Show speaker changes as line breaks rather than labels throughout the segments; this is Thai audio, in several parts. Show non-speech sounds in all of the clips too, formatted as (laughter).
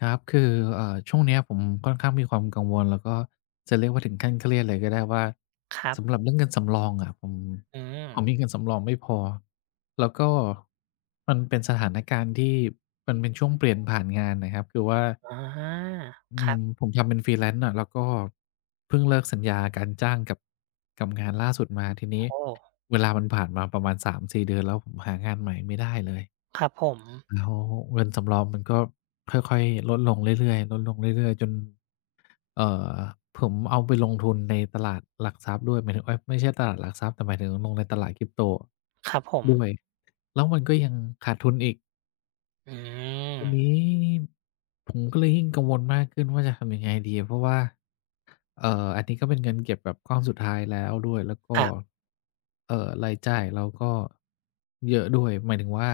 ครับคือช่วงเนี้ยผมค่อนข้างมีความกังวลแล้วก็จะเรียกว่าถึงขั้นเครียดเลยก็ได้ว่า
ครั
สำหรั
บ
บเรื่องเงินสำรองอะผม
อืม
ผมมีเงินสำรองไม่พอแล้วก็มันเป็นสถานการณ์ที่มันเป็นช่วงเปลี่ยนผ่านงานนะครับคือว่า
อาครับ
ผมทำเป็น Freelance น่ะแล้วก็เพิ่งเลิกสัญญาการจ้างกับงานล่าสุดมาทีนี้
โอ้
เวลามันผ่านมาประมาณสามสี่เดือนแล้วผมหางานใหม่ไม่ได้เลย
ครับผม
แล้วเงินสำรองมันก็ค่อยๆลดลงเรื่อยๆลดลงเรื่อยๆจนเอ่อผมเอาไปลงทุนในตลาดหลักทรัพย์ด้วยหมายถึงเอ๊ยไม่ใช่ตลาดหลักทรัพย์แต่หมายถึงลงในตลาด Crypto
ครับผม
ด้วยแล้วมันก็ยังขาดทุนอีก
อืม
ทีนี้ผมก็เลยยิ่งกังวลมากขึ้นว่าจะทำยังไงดีเพราะว่า อันนี้ก็เป็นเงินเก็บแบบก้อนสุดท้ายแล้วด้วย แล้วก็
ครับ
รายจ่ายเราก็เยอะด้วย หมายถึงว่า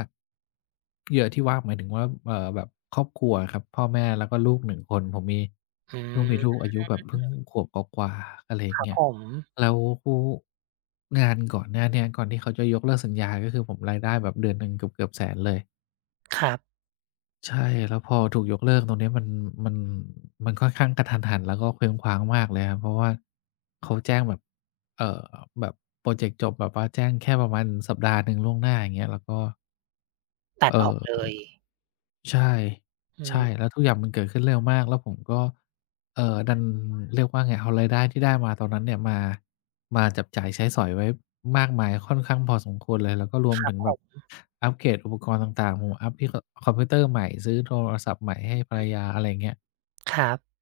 เยอะที่ว่าหมายถึงว่าแบบครอบครัวอะครับพ่อแม่แล้วก็ลูกหนึ่งคนผมมี
อื
เพิ่งมีลู
ม
กอายุแบบเพิ่งขวบกว่าๆอะไรอ
ค
ย่าง
รับ
เงี้ย
ผม
แล้วคู่งานก่อนหน้าเนี้ยก่อนที่เขาจะยกเลิกสัญญาก็คือผมรายได้แบบเดือนหนึ่งเกือบๆ10เลย
ครับ
ใช่แล้วพอถูกยกเลิกตรงเนี้ยมันมันค่อนข้างกระทันหันแล้วก็เคว้งคว้างมากเลยครับเพราะว่าเขาแจ้งแบบเอ่อแบบพรอเจกต์จบแบบว่าแจ้งแค่ประมาณสัปดาห์หนึ่งล่วงหน้าอย่างเงี้ยแล้วก็
ตัด
เอ่
ออกเล
อ
ย
ใช่
อืม
ใช่แล้วทุกอย่างมันเกิดขึ้นเร็วมากแล้วผมก็ดันเรียกว่าไงเอารายได้ที่ได้มาตอนนั้นเนี่ยมาจับจ่ายใช้สอยไว้มากมายค่อนข้างพอสมควรเลยแล้วก็รวมถึง
ผ
แบบ
ม
อัปเกรดอุปกรณ์ต่างๆผมอัปที่คอมพิวเตอร์ใหม่ซื้อโทรศัพท์ใหม่ให้ภรรยาอะไรอย่างเงี้ย
ครับ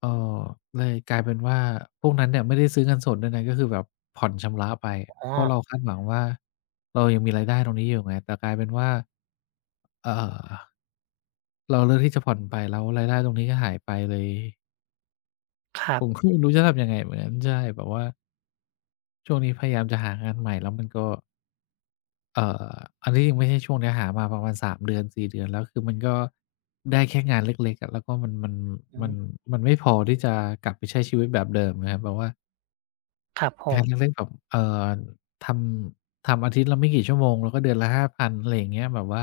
เอ่อเลยกลายเป็นว่าพวกนั้นเนี่ยไม่ได้ซื้อเงินสดด้วยนะก็คือแบบผ่อนชำระไป
อ๋อ
เพราะเราคาดหวังว่าเรายังมีรายได้ตรงนี้อยู่ไงแต่กลายเป็นว่าเอ่อ เราเลือกที่จะผ่อนไปแล้วรายได้ตรงนี้ก็หายไปเลย
ครั
ผมก็
บ
ไม่รู้จะทำยังไงเหมือนกันใช่แบบว่าช่วงนี้พยายามจะหางานใหม่แล้วมันก็เอ่ออันที่จริงไม่ใช่ช่วงเนี้ยหามาประมาณสามเดือนเดือนแล้วคือมันก็ได้แค่งานเล็กๆอะแล้วก็
อื
มัน
ม
มันไม่พอที่จะกลับไปใช้ชีวิตแบบเดิมนะครับแบบว่า
ครับผ
งา
ม
นเล็กๆแบบททำอาทิตย์ละไม่กี่ชั่วโมงแล้วก็เดือนละห้าพันอะไรอย่างเงี้ยแบบว่า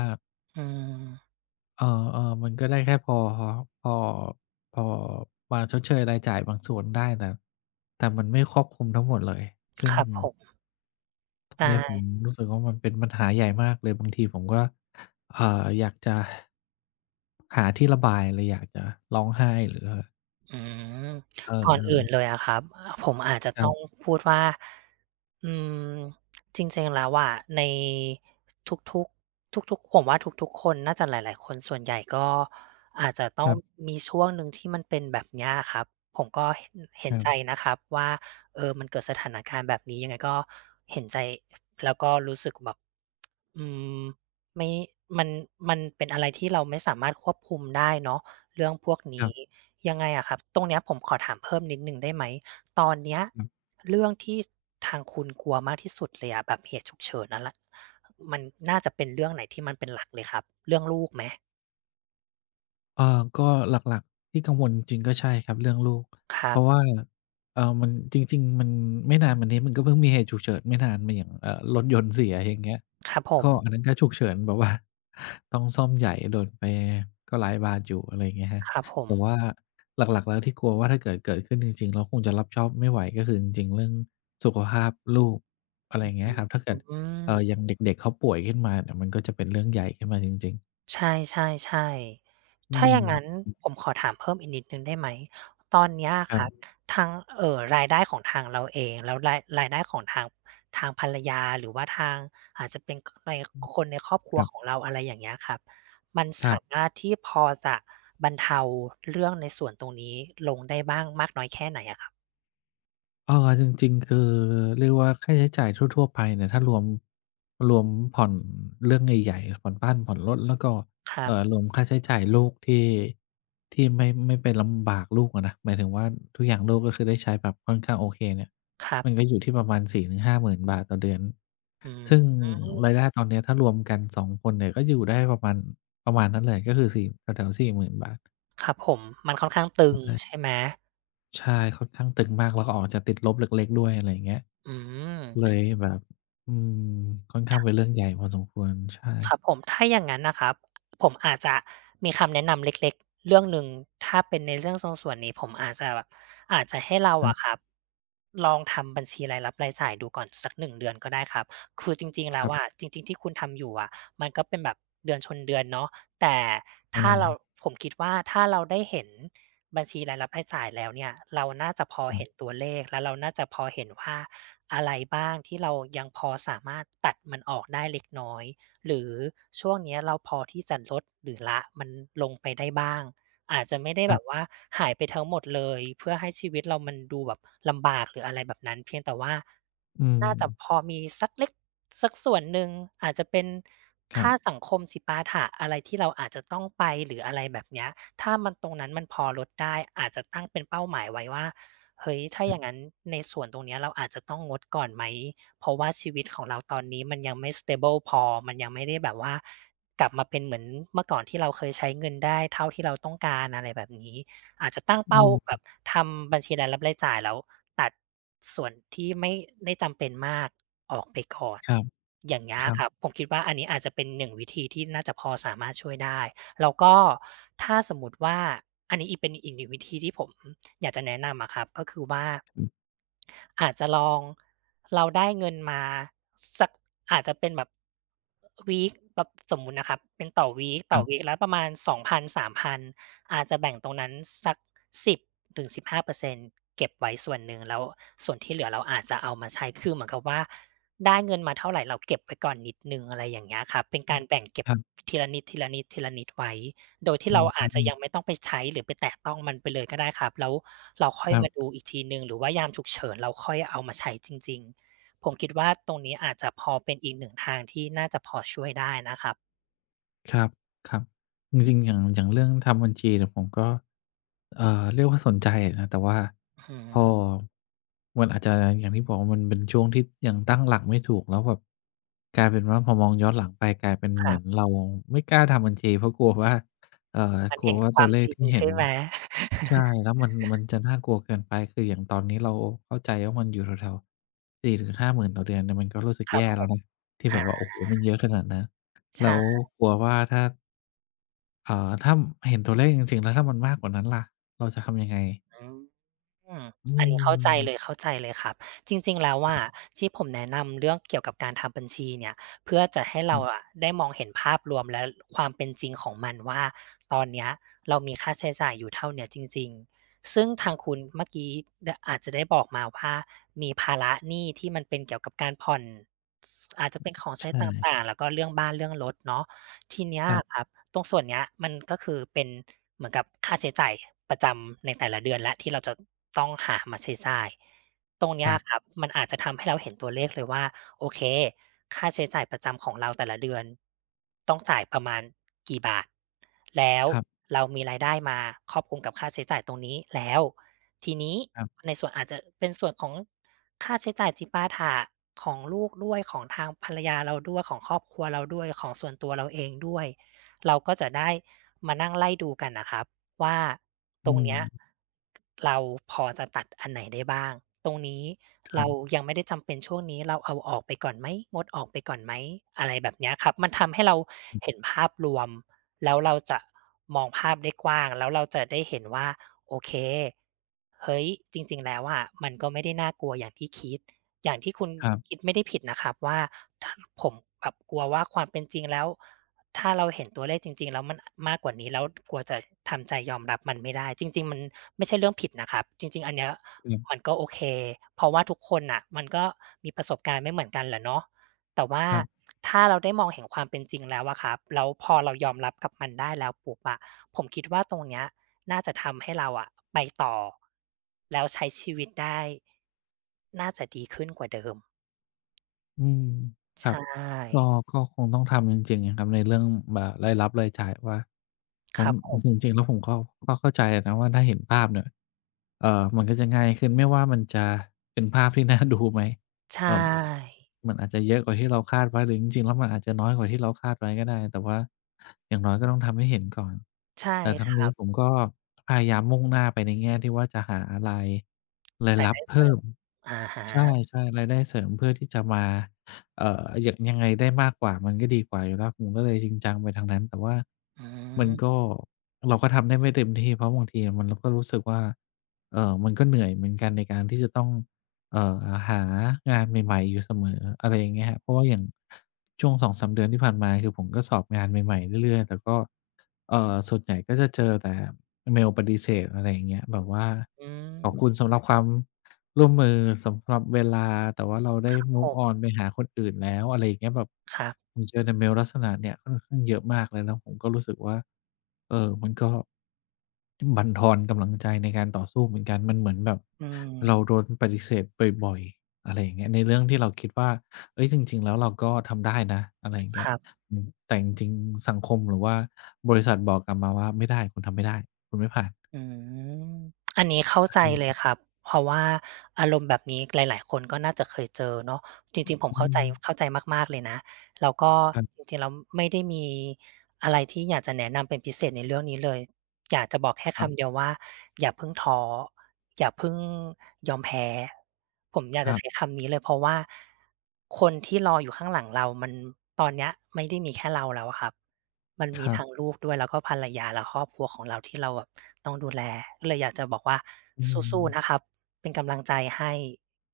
อืม
เออๆมันก็ได้แค่พอพอมาชดเชยรายจ่ายบางส่วนได้แต่มันไม่ครอบคลุมทั้งหมดเลยซึ่
ค
ง
รับผม
ตรงเนี้ยผม
ได้
รู้สึกว่ามันเป็นปัญหาใหญ่มากเลยบางทีผมก็อยากจะหาที่ระบายเลยอยากจะร้องไห้หรือ
อืม
เออ
ก่อนอื่นเลย
ๆ
อะครับผมอาจจะต้อง
ค
พูดว่าอืมจริงๆแล้วอะในทุกๆทุกๆผมว่าทุกๆคนน่าจะหลายๆคนส่วนใหญ่ก็อาจจะต้อง
รับๆ
มีช่วงหนึ่งที่มันเป็นแบบเนี้ยอะครับผมก็เห็นใจ
ๆ
นะครับว่าเออมันเกิดสถานการณ์แบบนี้ยังไงก็เห็นใจแล้วก็รู้สึกแบบอืมไม่มันมันเป็นอะไรที่เราไม่สามารถควบคุมได้เนาะ เรื่องพวก
ครั
นี้
บ
ยังไงอะครับตรงเนี้ยผมขอถามเพิ่มนิดหนึ่งได้ไหมตอนเนี้ย
ๆ
เรื่องที่ทางคุณกลัวมากที่สุดเลยอะแบบเหตุฉุกเฉินนั่นแหละมันน่าจะเป็นเรื่องไหนที่มันเป็นหลักเลยครับเรื่องลูกไหม
ก็หลักๆที่กังวลจริงๆก็ใช่ครับเรื่องลูก
ค
เพ
รับ
ราะว่ามันจริงๆมันไม่นานมานี้มันก็เพิ่งมีเหตุฉุกเฉินไม่นานมาอย่างรถยนต์เสียอย่างเงี้ย
ครับผม
ก็อันนั้นก็ฉุกเฉินแบบว่า (laughs) ต้องซ่อมใหญ่โดนไปก็หลายบาทอยู่อะไรอย่างเงี้ยครับ
ครับผม
แต่ว่าหลักๆแล้วที่กลัวว่าถ้าเกิดขึ้นจริงๆเราคงจะรับชอบไม่ไหวก็คือจริงๆเรื่องสุขภาพลูกอะไรอย่างเงี้ยครับถ้าเกิด
อื
อย่า
ม
งเด็กๆเขาป่วยขึ้นมาเนี่ยมันก็จะเป็นเรื่องใหญ่ขึ้นมาจริงๆ
ใช่ๆๆ
อื
ถ้าอ
ม
ย่างงั้นผมขอถามเพิ่มอีกนิดหนึ่งได้ไหม ตอนเนี้ยอะ
ค
ค
รั
รับ
บ
ทางรายได้ของทางเราเองแล้วรายได้ของทางทางภรรยาหรือว่าทางอาจจะเป็นคนในครอบครั
ค
ว
รั
ของ
บ
เราอะไรอย่างเงี้ยครับมัน
ครั
สา
บ
มารถที่พอจะบรรเทาเรื่องในส่วนตรงนี้ลงได้บ้างมากน้อยแค่ไหนอะครับ
เออจริงๆ คือเรียกว่าค่าใช้จ่ายทั่วๆ ไปเนี่ยถ้ารวมผ่อนเรื่องใหญ่ๆผ่อนบ้านผ่อนรถแล้วก็
ครั
ร
บ
วมค่าใช้จ่ายลูกที่ไม่ไปลำบากลูกอะนะหมายถึงว่าทุกอย่างลูกก็คือได้ใช้แบบค่อนข้างโอเคเนี่ย
ครับ
มันก็อยู่ที่ประมาณ4ห้าหมื่นบาทต่อเดือน
อื
ซึ่
ม
งรายได้ตอนเนี้ยถ้ารวมกันสองคนเนี่ยก็อยู่ได้ประมาณนั้นเลยก็คือสี่แถวๆสี่หมื่นบาท
ครับผมมันค่อนข้างตึงใช่ไหม
ใช่ค่อนข้างตึงมากแล้วก็ออกจะติดลบเล็กๆด้วยอะไรอย่างเงี้ย
อื
เล
ม
ยแบบอืมค่อนข้างเป็นเรื่องใหญ่พอสมควร ใช่
ครับผมถ้าอย่างนั้นนะครับผมอาจจะมีคำแนะนำเล็กๆเรื่องหนึ่งถ้าเป็นในเรื่องตรงส่วนนี้ผมอาจจะแบบอาจจะให้เรา
ครั
อะค
บ
รับลองทำบัญชีรายรับรายจ่ายดูก่อนสัก1เดือนก็ได้ครับคือจริงๆ
ค
แล้ว
รั
อะ
บ
จริงๆที่คุณทำอยู่อะมันก็เป็นแบบเดือนชนเดือนเนาะแต่
ใช
ถ้าเรา
่
ผมคิดว่าถ้าเราได้เห็นบัญชีรายรับรายจ่ายแล้วเนี่ยเราน่าจะพอ
ครั
เห็น
บ
ตัวเลขแล้วเราน่าจะพอเห็นว่าอะไรบ้างที่เรายังพอสามารถตัดมันออกได้เล็กน้อย หรือช่วงเนี้ยเราพอที่จะลดหรือละมันลงไปได้บ้างอาจจะไม่ได้
ครั
แบบ
บ
ว่าหายไปทั้งหมดเลยเพื่อให้ชีวิตเรามันดูแบบลำบากหรืออะไรแบบนั้นเพียงแต่ว่า
อืม
น่าจะพอมีสักเล็กสักส่วนหนึ่งอาจจะเป็น
ครั
ค่า
บ
สังคมสิปาถะอะไรที่เราอาจจะต้องไปหรืออะไรแบบเนี้ยถ้ามันตรงนั้นมันพอลดได้อาจจะตั้งเป็นเป้าหมายไว้ว่าเฮ้ยถ้าอย่างงั้นในส่วนตรงเนี้ยเราอาจจะต้องงดก่อนไหม เพราะว่าชีวิตของเราตอนนี้มันยังไม่สเตเบิลพอมันยังไม่ได้แบบว่ากลับมาเป็นเหมือนเมื่อก่อนที่เราเคยใช้เงินได้เท่าที่เราต้องการอะไรแบบนี้อาจจะตั้งเป้า
อื
แบ
ม
บทำบัญชีรายรับรายจ่ายแล้วตัดส่วนที่ไม่ได้จำเป็นมากออกไปก่อน
ครับ
อย่างเงี้
ค
ย
รั
ครับ
บ
ผมคิดว่าอันนี้อาจจะเป็นหนึ่งวิธีที่น่าจะพอสามารถช่วยได้ แล้วก็ถ้าสมมุติว่าอันนี้อีกเป็นอีกหนึ่งวิธีที่ผมอยากจะแนะนำอะครับก็คือว่า
อืม
อาจจะลองเราได้เงินมาสักอาจจะเป็นแบบ week แบบสมมุตินะครับเป็นต่อ week
ค
ต่
รั
อ week
บ
ละประมาณ2,000-3,000องพันสามพันอาจจะแบ่งตรงนั้นสัก10-15%เปอร์เซ็นต์เก็บไว้ส่วนหนึ่งแล้วส่วนที่เหลือเราอาจจะเอามาใช้คือเหมือนกับว่า ได้เงินมาเท่าไรเราเก็บไว้ก่อนนิดหนึ่งอะไรอย่างเงี้ยครับเป็น
อื
กา
ม
รแบ่งเก็บ
ครับ
ทีละนิดๆๆไว้โดยที่
อื
เราอาจจะยังไม่
ม
ต้องไปใช้หรือไปแตะต้องมันไปเลยก็ได้ครับแล้วเราค่อ
ค
ย
รั
มาดู
บ
อีกทีหนึ่งหรือว่ายามฉุกเฉินเราค่อยเอามาใช้จริงๆผมคิดว่าตรงนี้อาจจะพอเป็นอีกหนึ่งทางที่น่าจะพอช่วยได้นะครับ
ครับครับจริงๆอย่างอย่างเรื่องทำบัญชีเนี่ยผมก็เรียกว่าสนใจนะแต่ว่า
อือฮึ
พอมันอาจจะอย่างที่บอกว่ามันเป็นช่วงที่ยังตั้งหลักไม่ถูกแล้วแบบกลายเป็นว่าพอมองย้อนหลังไปกลายเป็น
ค
เหมื
รั
อน
บ
เราไม่กล้าทำบัญชีเพราะกลัวว่าเอ่อ
มัน
กลัว
เห็น
ว่า
ค
ตั
วา
ว
ม
เลข
จริง
ที่เห็น
ใช่ไหม
ใช่แล้วมันจะน่ากลัวเกินไปคืออย่างตอนนี้เราเข้าใจว่ามันอยู่แถวๆสี่ถึงหาหมื่นต่อเดือนเนี่ยมันก็รู้สึก
ครั
แย่
บผ
แล้ว
ม
นะที่แบ
อา
บว่าโอ้โฮมันเยอะขนาดนั้น แล้ว
ใช่
กลัวว่าถ้าอ่าถ้าเห็นตัวเลขจริงๆแล้วถ้ามันมากกว่านั้นล่ะ เราจะทำยังไง
อืม อืม
อื
อันนี้เข้าใจเลย
ม
เข้าใจเลยครับจริงๆแล้ว
ครั
อะ
บ
ที่ผมแนะนำเรื่องเกี่ยวกับการทำบัญชีเนี่ยเพื่อจะให้
อื
เราอะ
ม
ได้มองเห็นภาพรวมและความเป็นจริงของมันว่าตอนเนี้ยเรามีค่าใช้จ่ายอยู่เท่าเนี้ยจริงๆซึ่งทางคุณเมื่อกี้ดอาจจะได้บอกมาว่ามีภาระหนี้ที่มันเป็นเกี่ยวกับการผ่อนสอาจจะเป็นของ
ใช
ใช้ต่า
่
งๆแล้วก็เรื่องบ้านเรื่องรถเนาะ ทีเนี้ย
ครั
ค
บ
รับตรงส่วนเนี้ยมันก็คือเป็นเหมือนกับค่าใช้จ่ายประจำในแต่ละเดือนและที่เราจะต้องหามาใช้จ่ายตรง
ค
เนี้ย
รั
ครั
บ
บมันอาจจะทำให้เราเห็นตัวเลขเลยว่าโอเคค่าใช้จ่ายประจำของเราแต่ละเดือนต้องจ่ายประมาณกี่บาทแล้ว
ครับ
เรามีรายได้มาครอบคลุมกับค่าใช้จ่ายตรงนี้แล้วทีนี้
ครับ
ในส่วนอาจจะเป็นส่วนของ ค่าใช้จ่ายจิปาถะของลูกด้วยของทางภรรยาเราด้วยของครอบครัวเราด้วยของส่วนตัวเราเองด้วยเราก็จะได้มานั่งไล่ดูกันน่ะครับว่าตร
อื
งเนี้ย
ม
เราพอจะตัดอันไหนได้บ้างตรงนี้
ครั
เรา
บ
ยังไม่ได้จำเป็นช่วงนี้เราเอาออกไปก่อนไหมงดออกไปก่อนไหมอะไรแบบเนี้ยครับมันทำให้เรา
อื
เห็นภาพรวมแล้วเราจะมองภาพได้กว้างแล้วเราจะได้เห็นว่า โอเคเฮ้ยจริงๆแล้วอะมันก็ไม่ได้น่ากลัวอย่างที่คิดอย่างที่คุณ
อครับ
คิดไม่ได้ผิดนะครับว่าถ้าผมกลับกลัวว่าความเป็นจริงแล้วถ้าเราเห็นตัวเลขจริงๆแล้วมันมากกว่านี้แล้วกลัวจะทำใจยอมรับมันไม่ได้จริงๆมันไม่ใช่เรื่องผิดนะครับจริงๆอันเนี้ย
อืม
มันก็โอเคเพราะว่าทุกคนน่ะมันก็มีประสบการณ์ไม่เหมือนกันแหละเนาะแต่ว่า
ครับ
ถ้าเราได้มองเห็นความเป็นจริงแล้วอะครับแล้วพอเรายอมรับกับมันได้แล้วปุ๊บอะผมคิดว่าตรงเนี้ย น่าจะทำให้เราอะไปต่อแล้วใช้ชีวิตได้น่าจะดีขึ้นกว่าเดิม
อืมครับ
ใช่
ก็ก็คงต้องทำจริงๆอะครับในเรื่องรายรับรายจ่ายว่าผ
ค
ม
รับผม
จริงๆแล้วผมก็ก็เข้าใจอะนะว่าถ้าเห็นภาพเนี่ยเอ่อมันก็จะง่ายขึ้นไม่ว่ามันจะเป็นภาพที่น่าดูไหม
ใช
แบบ
่
มันอาจจะเยอะกว่าที่เราคาดไว้หรือจริงๆแล้วมันอาจจะน้อยกว่าที่เราคาดไว้ก็ได้แต่ว่าอย่างน้อยก็ต้องทำให้เห็นก่อน
ใช่
แต่ทั้
ค
ง
รั
นี้
บ
ผมก็พยายามมุ่งหน้าไปในแง่ที่ว่าจะหารายราย
ราย
รับ
ได้เสริ
เพิ่
ม
ม
อะฮะ
ใช่ๆรายได้เสริมเพื่อที่จะมายังยังไงได้มากกว่ามันก็ดีกว่าอยู่แล้วผมก็เลยจริงจังไปทางนั้นแต่ว่า
อื
มันก็
ม
เราก็ทำได้ไม่เต็มที่เพราะบางทีมันเราก็รู้สึกว่ามันก็เหนื่อยเหมือนกันในการที่จะต้อง เอ่อหางานใหม่ๆอยู่เสมออะไรอย่างเงี้ยครับเพราะว่าอย่างช่วง2-3เดือนที่ผ่านมาคือผมก็สอบงานใหม่ๆเรื่อยๆแต่ก็ส่วนใหญ่ก็จะเจอแต่เมลปฏิเสธอะไรอย่างเงี้ยแบบว่า
อืม
ขอบคุณสำหรับความ ร่วมมือสำหรับเวลาแต่ว่าเราได้
ผ
move
ม
on ไปหาคนอื่นแล้วอะไรอย่างเงี้ยแบบ
ครับ
ผมเจอในเมลลักษณะเนี่ยค่อนข้างเยอะมากเลยแล้วผมก็รู้สึกว่าเออมันก็บั่นทอนกำลังใจในการต่อสู้เหมือนกันมันเหมือนแบบ
อืม
เราโดนปฏิเสธบ่อยๆอะไรอย่างเงี้ยในเรื่องที่เราคิดว่าเฮ้ยจริงๆแล้วเราก็ทำได้นะอะไรอย่าง
ค
เงี้ย
รับ
อืมแต่จริงๆสังคมหรือว่าบริษัทบอกกลับมาว่าไม่ได้คุณทำไม่ได้คุณไม่ผ่าน
อืมอันนี้เข้าใจเลย
ใช่
ครับเพราะว่าอารมณ์แบบนี้หลายๆคนก็น่าจะเคยเจอเนาะจริงๆผม
อื
เข้าใจ
ม
เข้าใจมากๆเลยนะแล้วก็
ครั
จ
บ
ริงๆแล้วไม่ได้มีอะไรที่อยากจะแนะนำเป็นพิเศษในเรื่องนี้เลยอยากจะบอกแค่
ครั
คำเดีย
บ
วว่าอย่าเพิ่งท้ออย่าเพิ่งยอมแพ้ผมอยาก
ค
จะ
รั
ใช้
บ
คำนี้เลยเพราะว่าคนที่รออยู่ข้างหลังเรามันตอนเนี้ยไม่ได้มีแค่เราแล้วอะครับ มัน
ค
มี
รั
ทั้ง
บ
ลูกด้วยแล้วก็ภรรยาและครอบครัวของเราที่เราแบบต้องดูแลก็เลยอยากจะบอกว่า
อืม
สู้ๆนะครับเป็นกำลังใจให้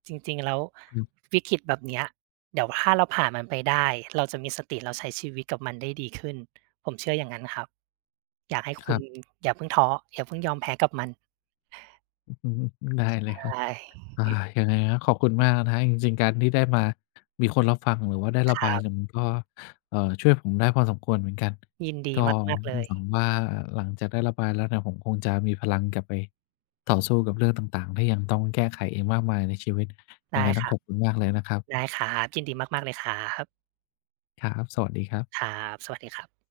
จริงๆแล้ว
อือ
วิกฤตแบบเนี้ยเดี๋ยวถ้าเราผ่านมันไปได้เราจะมีสติเราใช้ชีวิตกับมันได้ดีขึ้นผมเชื่ออย่างงั้นครับอยากให้
ค
คุ
รั
ณ
บ
อย่าเพิ่งท้ออย่าเพิ่งยอมแพ้กับมัน
อือได้เลยครับ
ได้
อายังไงก็ขอบคุณมากนะครับจริงๆการที่ได้มามีคนรับฟังหรือว่าได้ระ
ครั
บายเนี่ย
บ
มันก็ช่วยผมได้พอสมควรเหมือนกัน
ยินดี
ก็
มากๆเลย
หวังว่าหลังจากได้ระบายแล้วเนี่ยผมคงจะมีพลังกลับไปต่อสู้กับเรื่องต่างๆที่ยังต้องแก้ไขอีกมากมายในชีวิตยัง
ได้
ไงต้
ค
อง
รั
ข
บ
อบคุณมากเลยนะครั
ได้
บ
ครับยินดีมากๆเลยครับ
ครับสวัสดีครั
ค
บ
รับสวัสดีครับ